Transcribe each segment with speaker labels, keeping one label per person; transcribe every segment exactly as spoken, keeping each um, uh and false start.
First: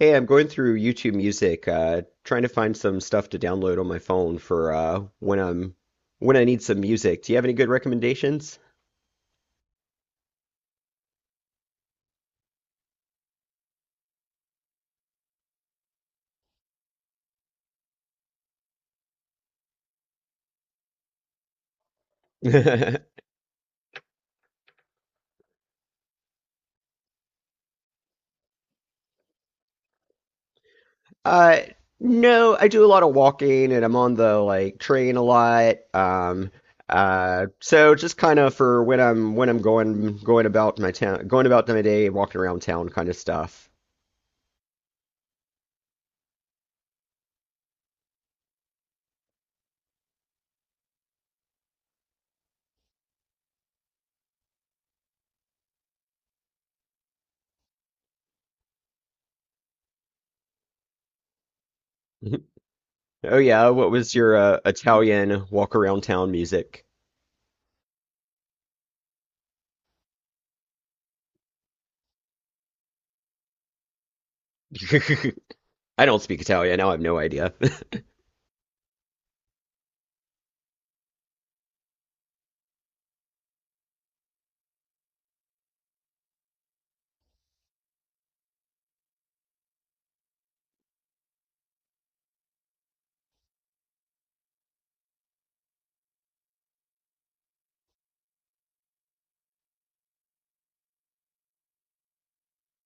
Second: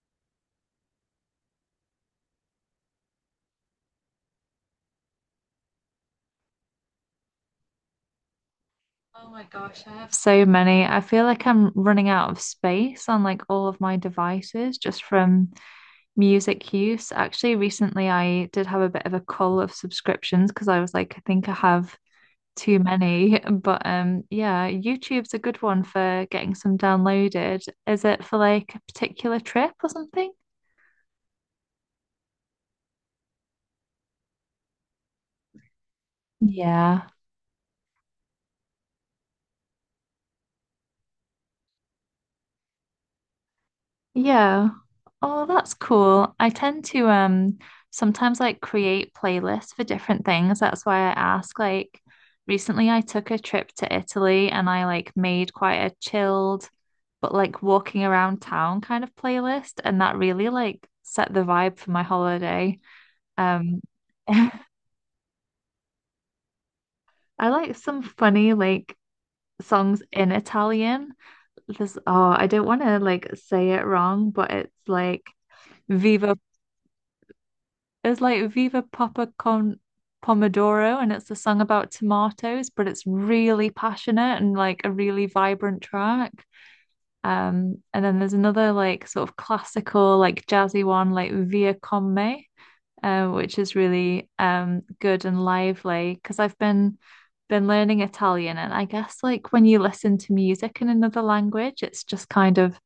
Speaker 1: Hey, I'm going through YouTube Music, uh, trying to find some stuff to download on my phone for uh, when I'm when I need some music. Do you have any good recommendations?
Speaker 2: Oh my gosh, I have so many. I feel like I'm running out of space on like all of my devices just from music use. Actually, recently I did have a bit of a cull of subscriptions because I was like, I think I have too many. But um yeah, YouTube's a good one for getting some downloaded. Is it for like a particular trip or something?
Speaker 1: Uh, no, I do a lot of walking and I'm on the like train a lot. Um,
Speaker 2: Yeah.
Speaker 1: uh, so just kind of for when I'm when I'm going going about my town, going about my day, walking around town kind of stuff.
Speaker 2: Yeah. Oh, that's cool. I tend to um sometimes like create playlists for different things. That's why I ask. Like recently I took a trip to Italy and I like made quite a chilled but like walking around town kind of playlist and that really like set the vibe for my holiday.
Speaker 1: Oh yeah,
Speaker 2: Um
Speaker 1: what was your uh, Italian walk around town music?
Speaker 2: I like some funny like songs in Italian. This oh, I don't want to like say it wrong, but it's like
Speaker 1: I don't
Speaker 2: Viva
Speaker 1: speak Italian, now I have no idea.
Speaker 2: It's like Viva Papa Con Pomodoro, and it's a song about tomatoes, but it's really passionate and like a really vibrant track. Um, and then there's another like sort of classical, like jazzy one, like Via Con Me, uh, which is really um good and lively because I've been been learning Italian, and I guess like when you listen to music in another language, it's just kind of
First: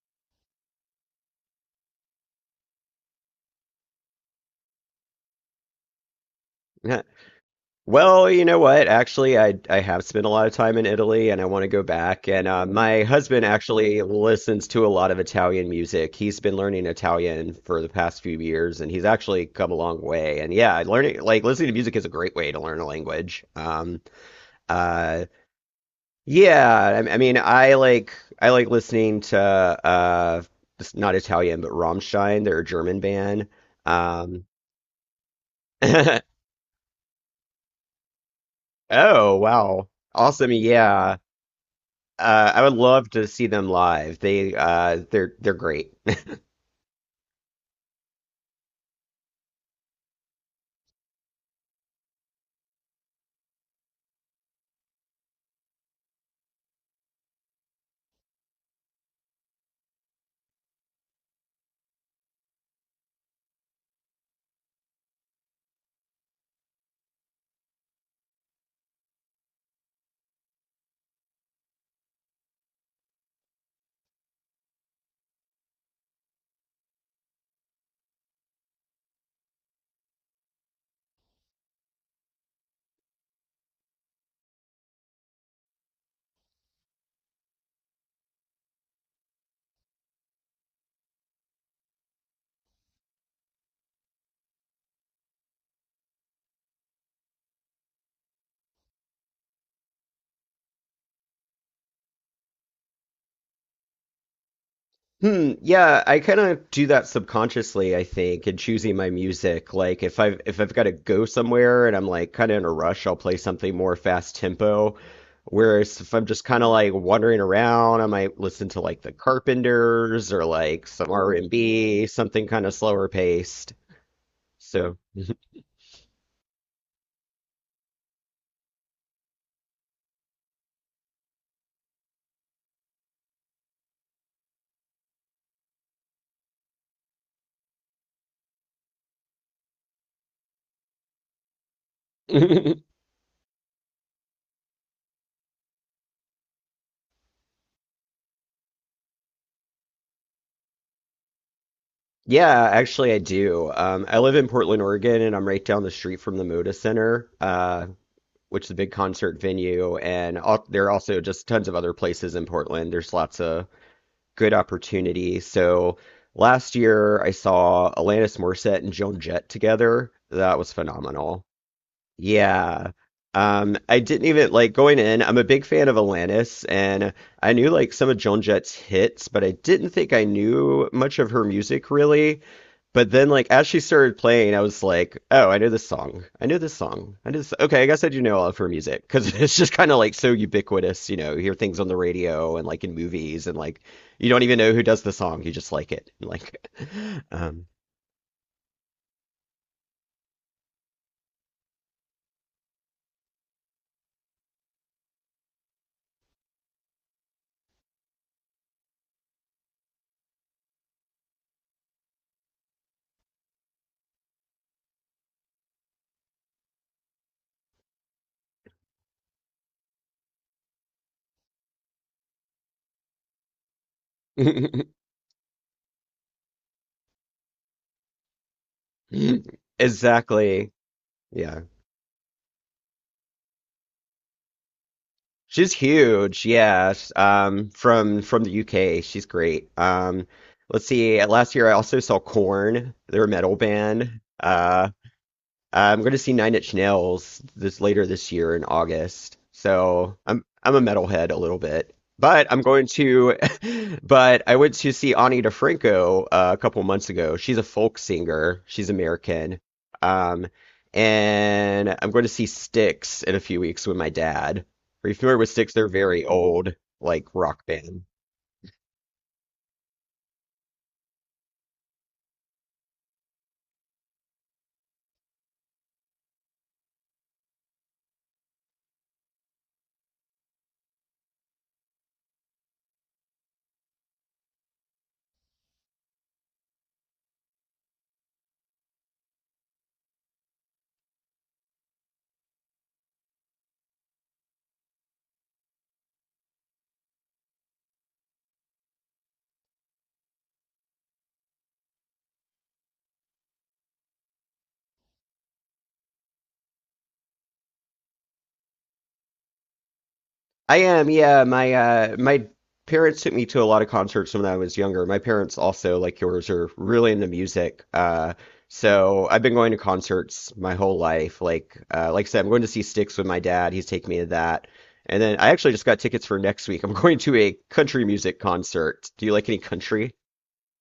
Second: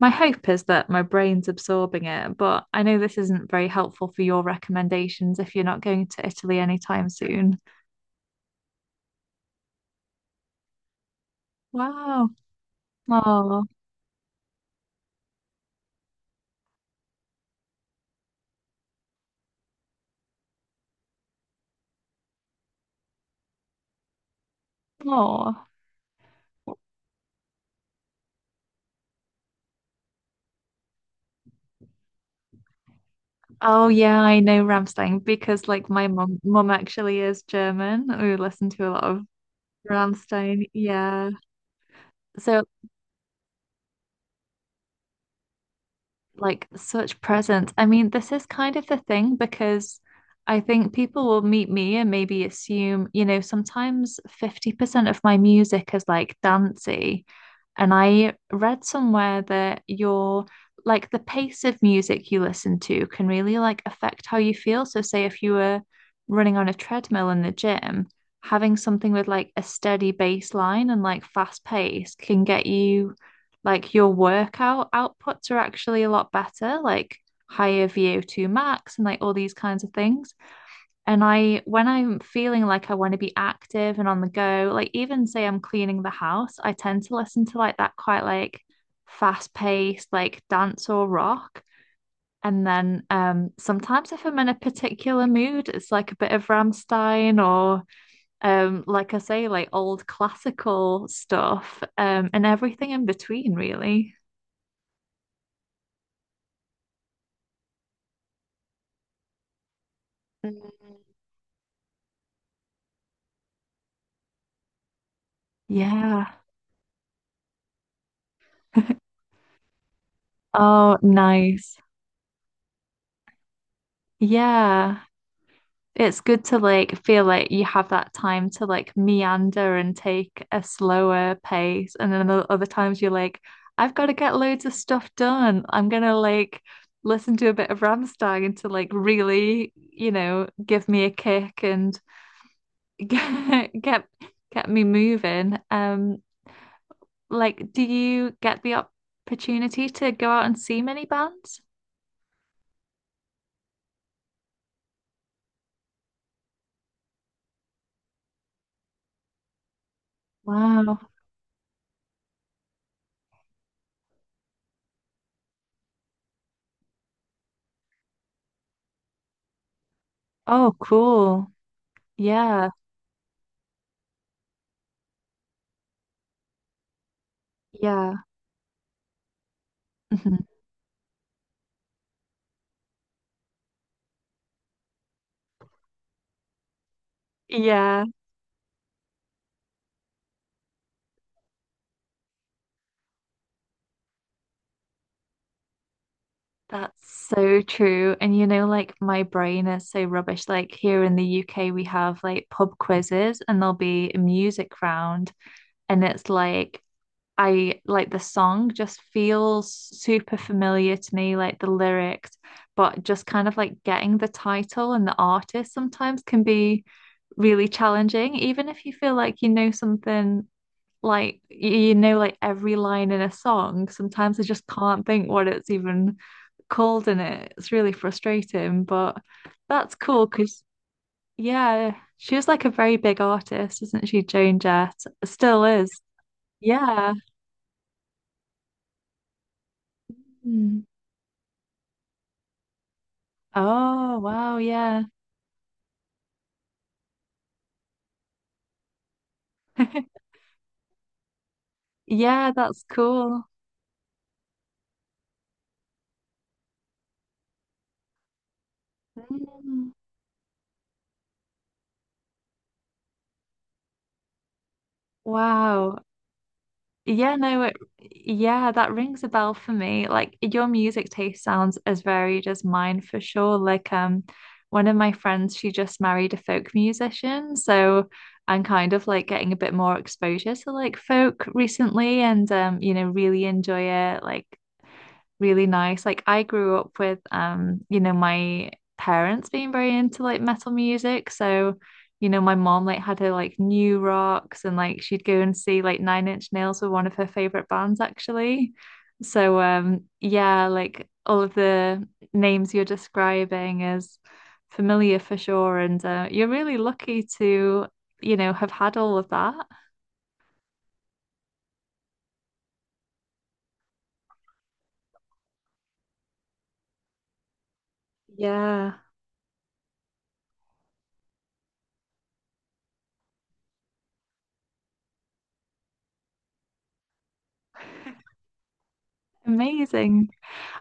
Speaker 2: my hope is that my brain's absorbing it, but I know this isn't very helpful for your recommendations if you're not going to Italy anytime soon.
Speaker 1: Well, you know what? Actually, I I have spent a lot of time in Italy, and I want to go back.
Speaker 2: Wow.
Speaker 1: And uh, my husband
Speaker 2: Oh,
Speaker 1: actually listens to a lot of Italian music. He's been learning Italian for the past few years, and he's actually come a long way. And yeah, learning like listening to music is a great way to learn a language. Um, uh,
Speaker 2: oh.
Speaker 1: yeah, I, I mean, I like I like listening to uh, it's not Italian, but Rammstein. They're a German band.
Speaker 2: Oh yeah, I
Speaker 1: Um,
Speaker 2: know Rammstein because like my mum mum actually is German. We listen to a lot of
Speaker 1: oh wow, awesome!
Speaker 2: Rammstein.
Speaker 1: Yeah.
Speaker 2: Yeah.
Speaker 1: Uh, I
Speaker 2: So
Speaker 1: would love to see them live. They uh, they're they're great.
Speaker 2: like such presence. I mean, this is kind of the thing because I think people will meet me and maybe assume, you know, sometimes fifty percent of my music is like dancey. And I read somewhere that your like the pace of music you listen to can really like affect how you feel. So say if you were running on a treadmill in the gym, having something with like a steady baseline and like fast pace can get you like your workout outputs are actually a lot better, like higher V O two max and like all these kinds of things. And I, when I'm feeling like I want to be active and on the go, like even say I'm cleaning the house, I tend to listen to like that quite like fast paced, like dance or rock. And then um, sometimes if I'm in a particular mood, it's like a bit of Rammstein or um, like I say, like old classical stuff um, and everything in between, really.
Speaker 1: Hmm, yeah, I kind of do that subconsciously, I think, in choosing my music. Like if I've if I've got to
Speaker 2: Mm.
Speaker 1: go somewhere and I'm like kind of in a rush, I'll play something more fast tempo. Whereas if I'm
Speaker 2: Yeah.
Speaker 1: just kind of like wandering around, I might listen to like the Carpenters or like
Speaker 2: Oh,
Speaker 1: some
Speaker 2: nice.
Speaker 1: R and B, something kind of slower paced. So
Speaker 2: Yeah. It's good to like feel like you have that time to like meander and take a slower pace. And then other times you're like, I've got to get loads of stuff done. I'm gonna like listen to a bit of Rammstein to like really, you know, give me a kick and get get, get me moving. Um, like, do you get the opportunity to go out and see many bands?
Speaker 1: Yeah, actually, I do. Um, I live in Portland, Oregon, and I'm right down the street from the Moda Center, uh, which is a big concert venue. And al- there are
Speaker 2: Wow.
Speaker 1: also just tons of other places in Portland. There's lots of good opportunity. So last year, I saw Alanis Morissette and Joan Jett together. That was
Speaker 2: Oh,
Speaker 1: phenomenal.
Speaker 2: cool. Yeah.
Speaker 1: Yeah. Um, I didn't even like going in. I'm a big fan of Alanis, and I knew like some of
Speaker 2: Yeah.
Speaker 1: Joan Jett's hits, but I didn't think I
Speaker 2: Mhm.
Speaker 1: knew much of her music really. But then, like, as she started playing, I was like, oh, I know this song. I know this song. I know this. Okay, I guess
Speaker 2: Yeah.
Speaker 1: I do know all of her music because it's just kind of like so ubiquitous. You know, you hear things on the radio and like in movies, and like you don't even know who does the song. You just like it. Like,
Speaker 2: That's so
Speaker 1: um,
Speaker 2: true. And you know, like my brain is so rubbish. Like here in the U K, we have like pub quizzes and there'll be a music round. And it's like, I like the song just feels super familiar to me, like the lyrics, but just kind of like getting the title and the artist sometimes can be really challenging, even if you feel like you know something like you know like every line in a song sometimes I just can't think what it's even called in it, it's really frustrating but that's cool because
Speaker 1: exactly. Yeah.
Speaker 2: yeah she was like a very big artist, isn't she? Joan Jett still
Speaker 1: She's
Speaker 2: is,
Speaker 1: huge. Yeah. sh-
Speaker 2: yeah.
Speaker 1: Um, from from the U K. She's great. Um,
Speaker 2: Mm.
Speaker 1: let's see. Last year, I also saw Corn. They're a metal
Speaker 2: Oh
Speaker 1: band.
Speaker 2: wow,
Speaker 1: uh,
Speaker 2: yeah.
Speaker 1: I'm going to see Nine Inch Nails this later this year in August. So I'm I'm a metalhead a little bit, but
Speaker 2: Yeah,
Speaker 1: I'm
Speaker 2: that's
Speaker 1: going to.
Speaker 2: cool.
Speaker 1: But I went to see Ani DeFranco uh, a couple months ago. She's a folk singer. She's American.
Speaker 2: Mm.
Speaker 1: Um, and I'm going to see Styx in a few weeks with my dad. Are you familiar with Styx? They're
Speaker 2: Wow.
Speaker 1: very old, like
Speaker 2: Yeah, no,
Speaker 1: rock
Speaker 2: it,
Speaker 1: band.
Speaker 2: yeah, that rings a bell for me. Like your music taste sounds as varied as mine for sure. Like um one of my friends, she just married a folk musician, so I'm kind of like getting a bit more exposure to like folk recently and um, you know, really enjoy it. Like really nice. Like I grew up with um, you know, my parents being very into like metal music. So, you know, my mom like had her like new rocks and like she'd go and see like Nine Inch Nails were one of her favorite bands actually. So um yeah, like all of the names you're describing is familiar for sure. And uh, you're really lucky to, you know, have had all of that.
Speaker 1: I am, yeah. My uh my parents took me to a lot of concerts when I was younger. My parents also, like yours, are really into music. Uh
Speaker 2: Yeah.
Speaker 1: so I've been going to concerts my whole life. Like uh like I said, I'm going to see Styx with my dad. He's taking me to that. And then I actually just got tickets for next week. I'm going to a country music concert. Do you like any country?
Speaker 2: Amazing.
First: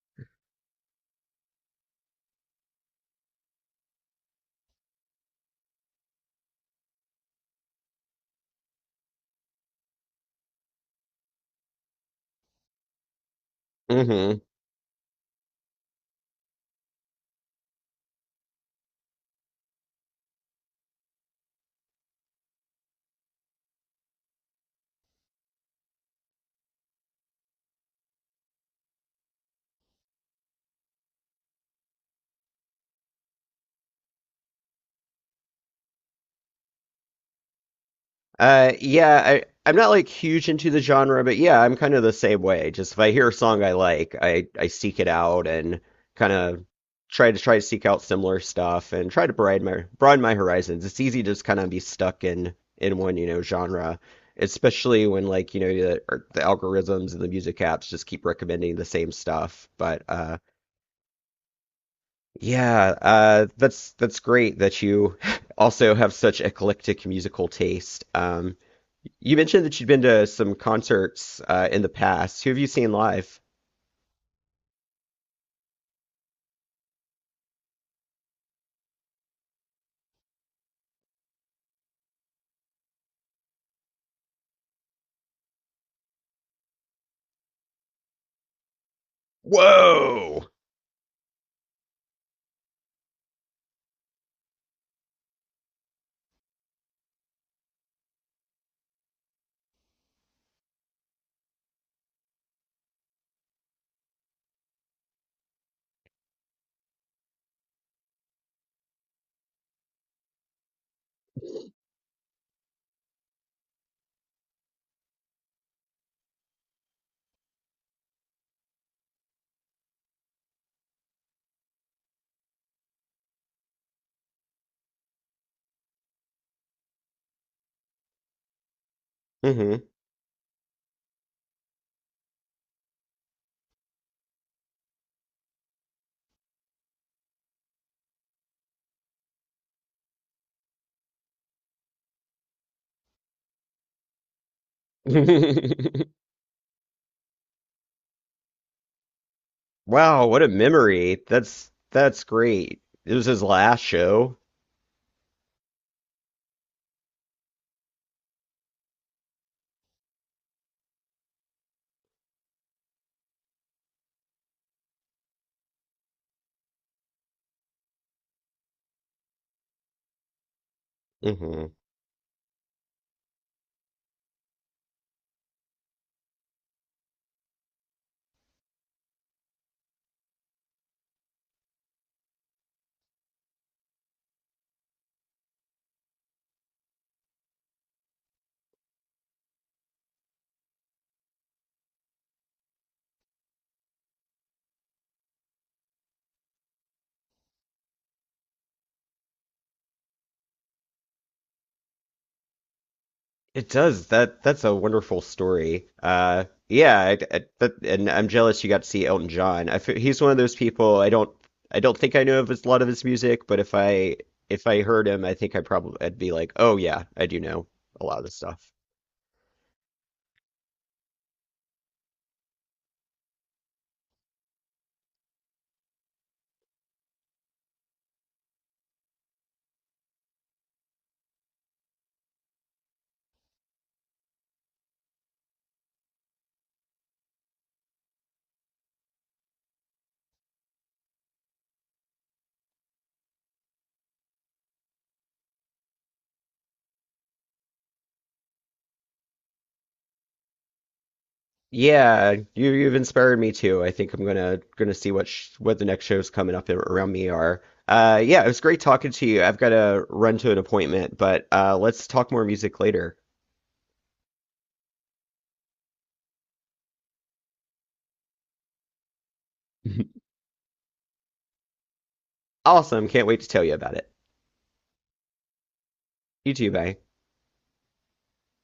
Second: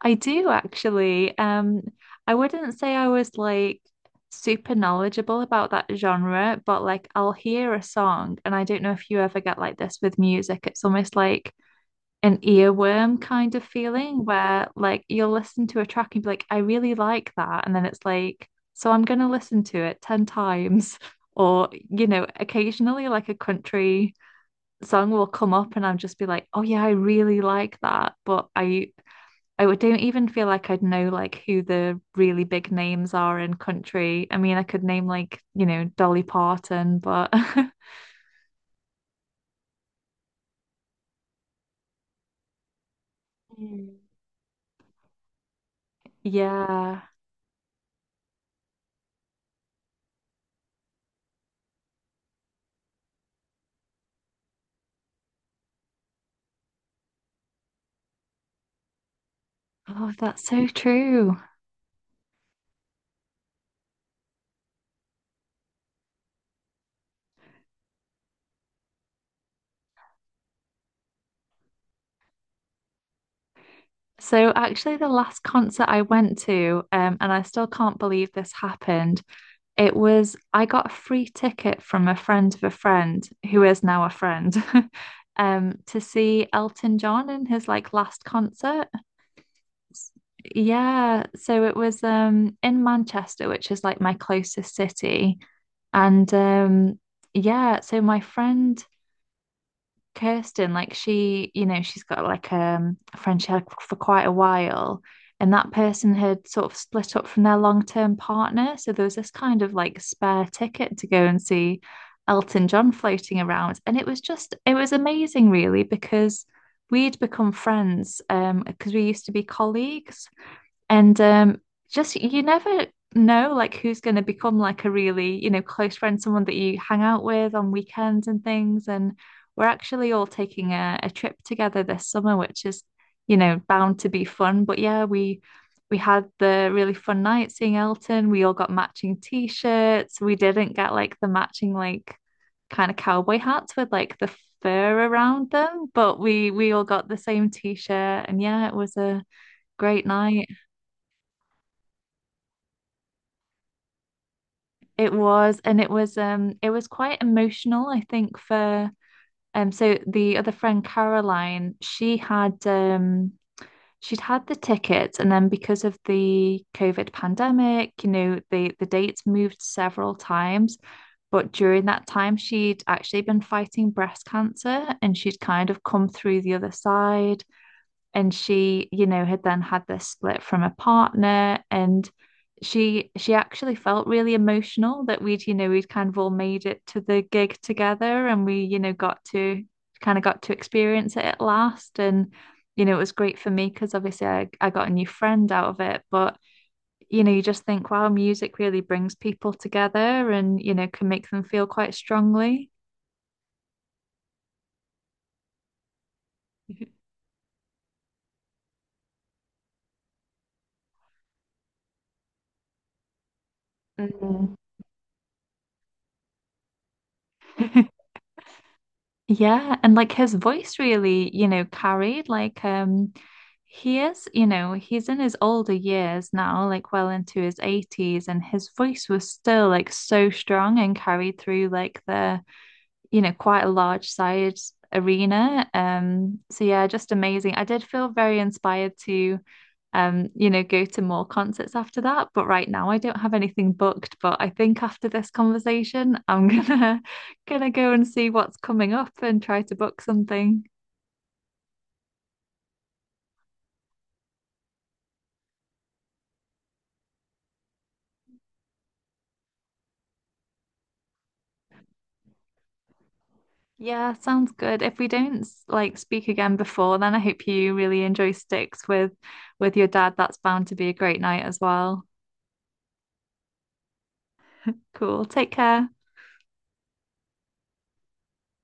Speaker 2: I do actually. Um, I wouldn't say I was like super knowledgeable about that genre, but like I'll hear a song, and I don't know if you ever get like this with music. It's almost like an earworm kind of feeling
Speaker 1: Hmm.
Speaker 2: where like you'll listen to a track and be like, I really like that. And then it's like, so I'm gonna listen to it ten times. Or, you know, occasionally like a country song will come up and I'll just be like, oh yeah, I really like that. But I I would- don't even feel like I'd know like who the really big names are in country. I mean, I could name like, you know, Dolly Parton, but
Speaker 1: Uh, yeah, I, I'm not like huge into the genre, but yeah, I'm kind of the same way. Just if I hear a song I
Speaker 2: Mm.
Speaker 1: like, I, I seek it out and kind of
Speaker 2: Yeah.
Speaker 1: try to try to seek out similar stuff and try to broaden my broaden my horizons. It's easy to just kind of be stuck in in one, you know, genre, especially when like, you know, the, or the algorithms and the music apps just keep recommending the same stuff. But
Speaker 2: Oh,
Speaker 1: uh,
Speaker 2: that's so true.
Speaker 1: yeah, uh, that's that's great that you also have such eclectic musical taste. Um, you mentioned that you'd been to some concerts uh, in the past. Who have you seen live?
Speaker 2: So actually the last concert I went to, um, and I still can't believe this happened, it was I got a free ticket from a friend of a friend who is now a friend, um, to see Elton John in his like last concert.
Speaker 1: Whoa!
Speaker 2: Yeah, so it was um in Manchester, which is like my closest city. And um yeah, so my friend Kirsten, like she, you know, she's got like um a friend she had for quite a while, and that person had sort of split up from their long-term partner. So there was this kind of like spare ticket to go and see Elton John floating around. And it was just it was amazing really because we'd become friends um because we used to be colleagues. And um, just you never know like who's going to become like a really, you know, close friend, someone that you hang out with on weekends and things. And we're
Speaker 1: Hmm.
Speaker 2: actually all taking a, a trip together this summer, which is, you know, bound to be fun. But yeah, we we had the really fun night seeing Elton. We all got matching t-shirts. We didn't get like the matching like kind of cowboy hats with like the fur around them, but we we all got the same t-shirt. And yeah, it was a great
Speaker 1: Wow, what a
Speaker 2: night.
Speaker 1: memory. That's that's great. It was his last show.
Speaker 2: It was, and it was um it was quite emotional, I think, for um so the other friend Caroline, she had um she'd had the tickets and then because of the COVID pandemic, you know, the the dates moved several times. But
Speaker 1: Hmm.
Speaker 2: during that time, she'd actually been fighting breast cancer and she'd kind of come through the other side and she you know had then had this split from a partner and she she actually felt really emotional that we'd you know we'd kind of all made it to the gig together and we you know got to kind of got to experience it at last and you know it was great for me because obviously I, I got a new friend out of it but you know you just think wow, music really brings people together and you know can make them feel quite strongly.
Speaker 1: It does. That that's a wonderful story. Uh, yeah, I, I, that, and I'm jealous you got to see Elton John. I fe- he's one of those people I don't I don't think I know of his, a lot of his music, but if I
Speaker 2: Mm.
Speaker 1: if I heard him, I think I probably I'd be like, oh yeah, I do know a lot of this stuff.
Speaker 2: Yeah, and like his voice really, you know, carried like um he is, you know, he's in his older years now, like well into his eighties, and his voice was still like so strong and carried through like the, you know, quite a large sized arena. Um, so yeah, just amazing. I did feel very inspired to um, you know, go to more concerts after that. But right now I don't have anything booked. But I think after this conversation, I'm gonna gonna go and see what's coming up and try to book something.
Speaker 1: Yeah, you you've inspired me too. I think I'm gonna gonna see what sh what the next shows coming up ar- around me are. Uh, yeah, it was great talking to you. I've got to run to an appointment, but uh, let's talk more music later.
Speaker 2: Yeah, sounds good. If we don't like speak again before, then I hope you really enjoy Sticks with with your dad. That's bound to be a great night as well.
Speaker 1: Awesome, can't wait to tell you about it.
Speaker 2: Cool. Take care.
Speaker 1: You too, bye.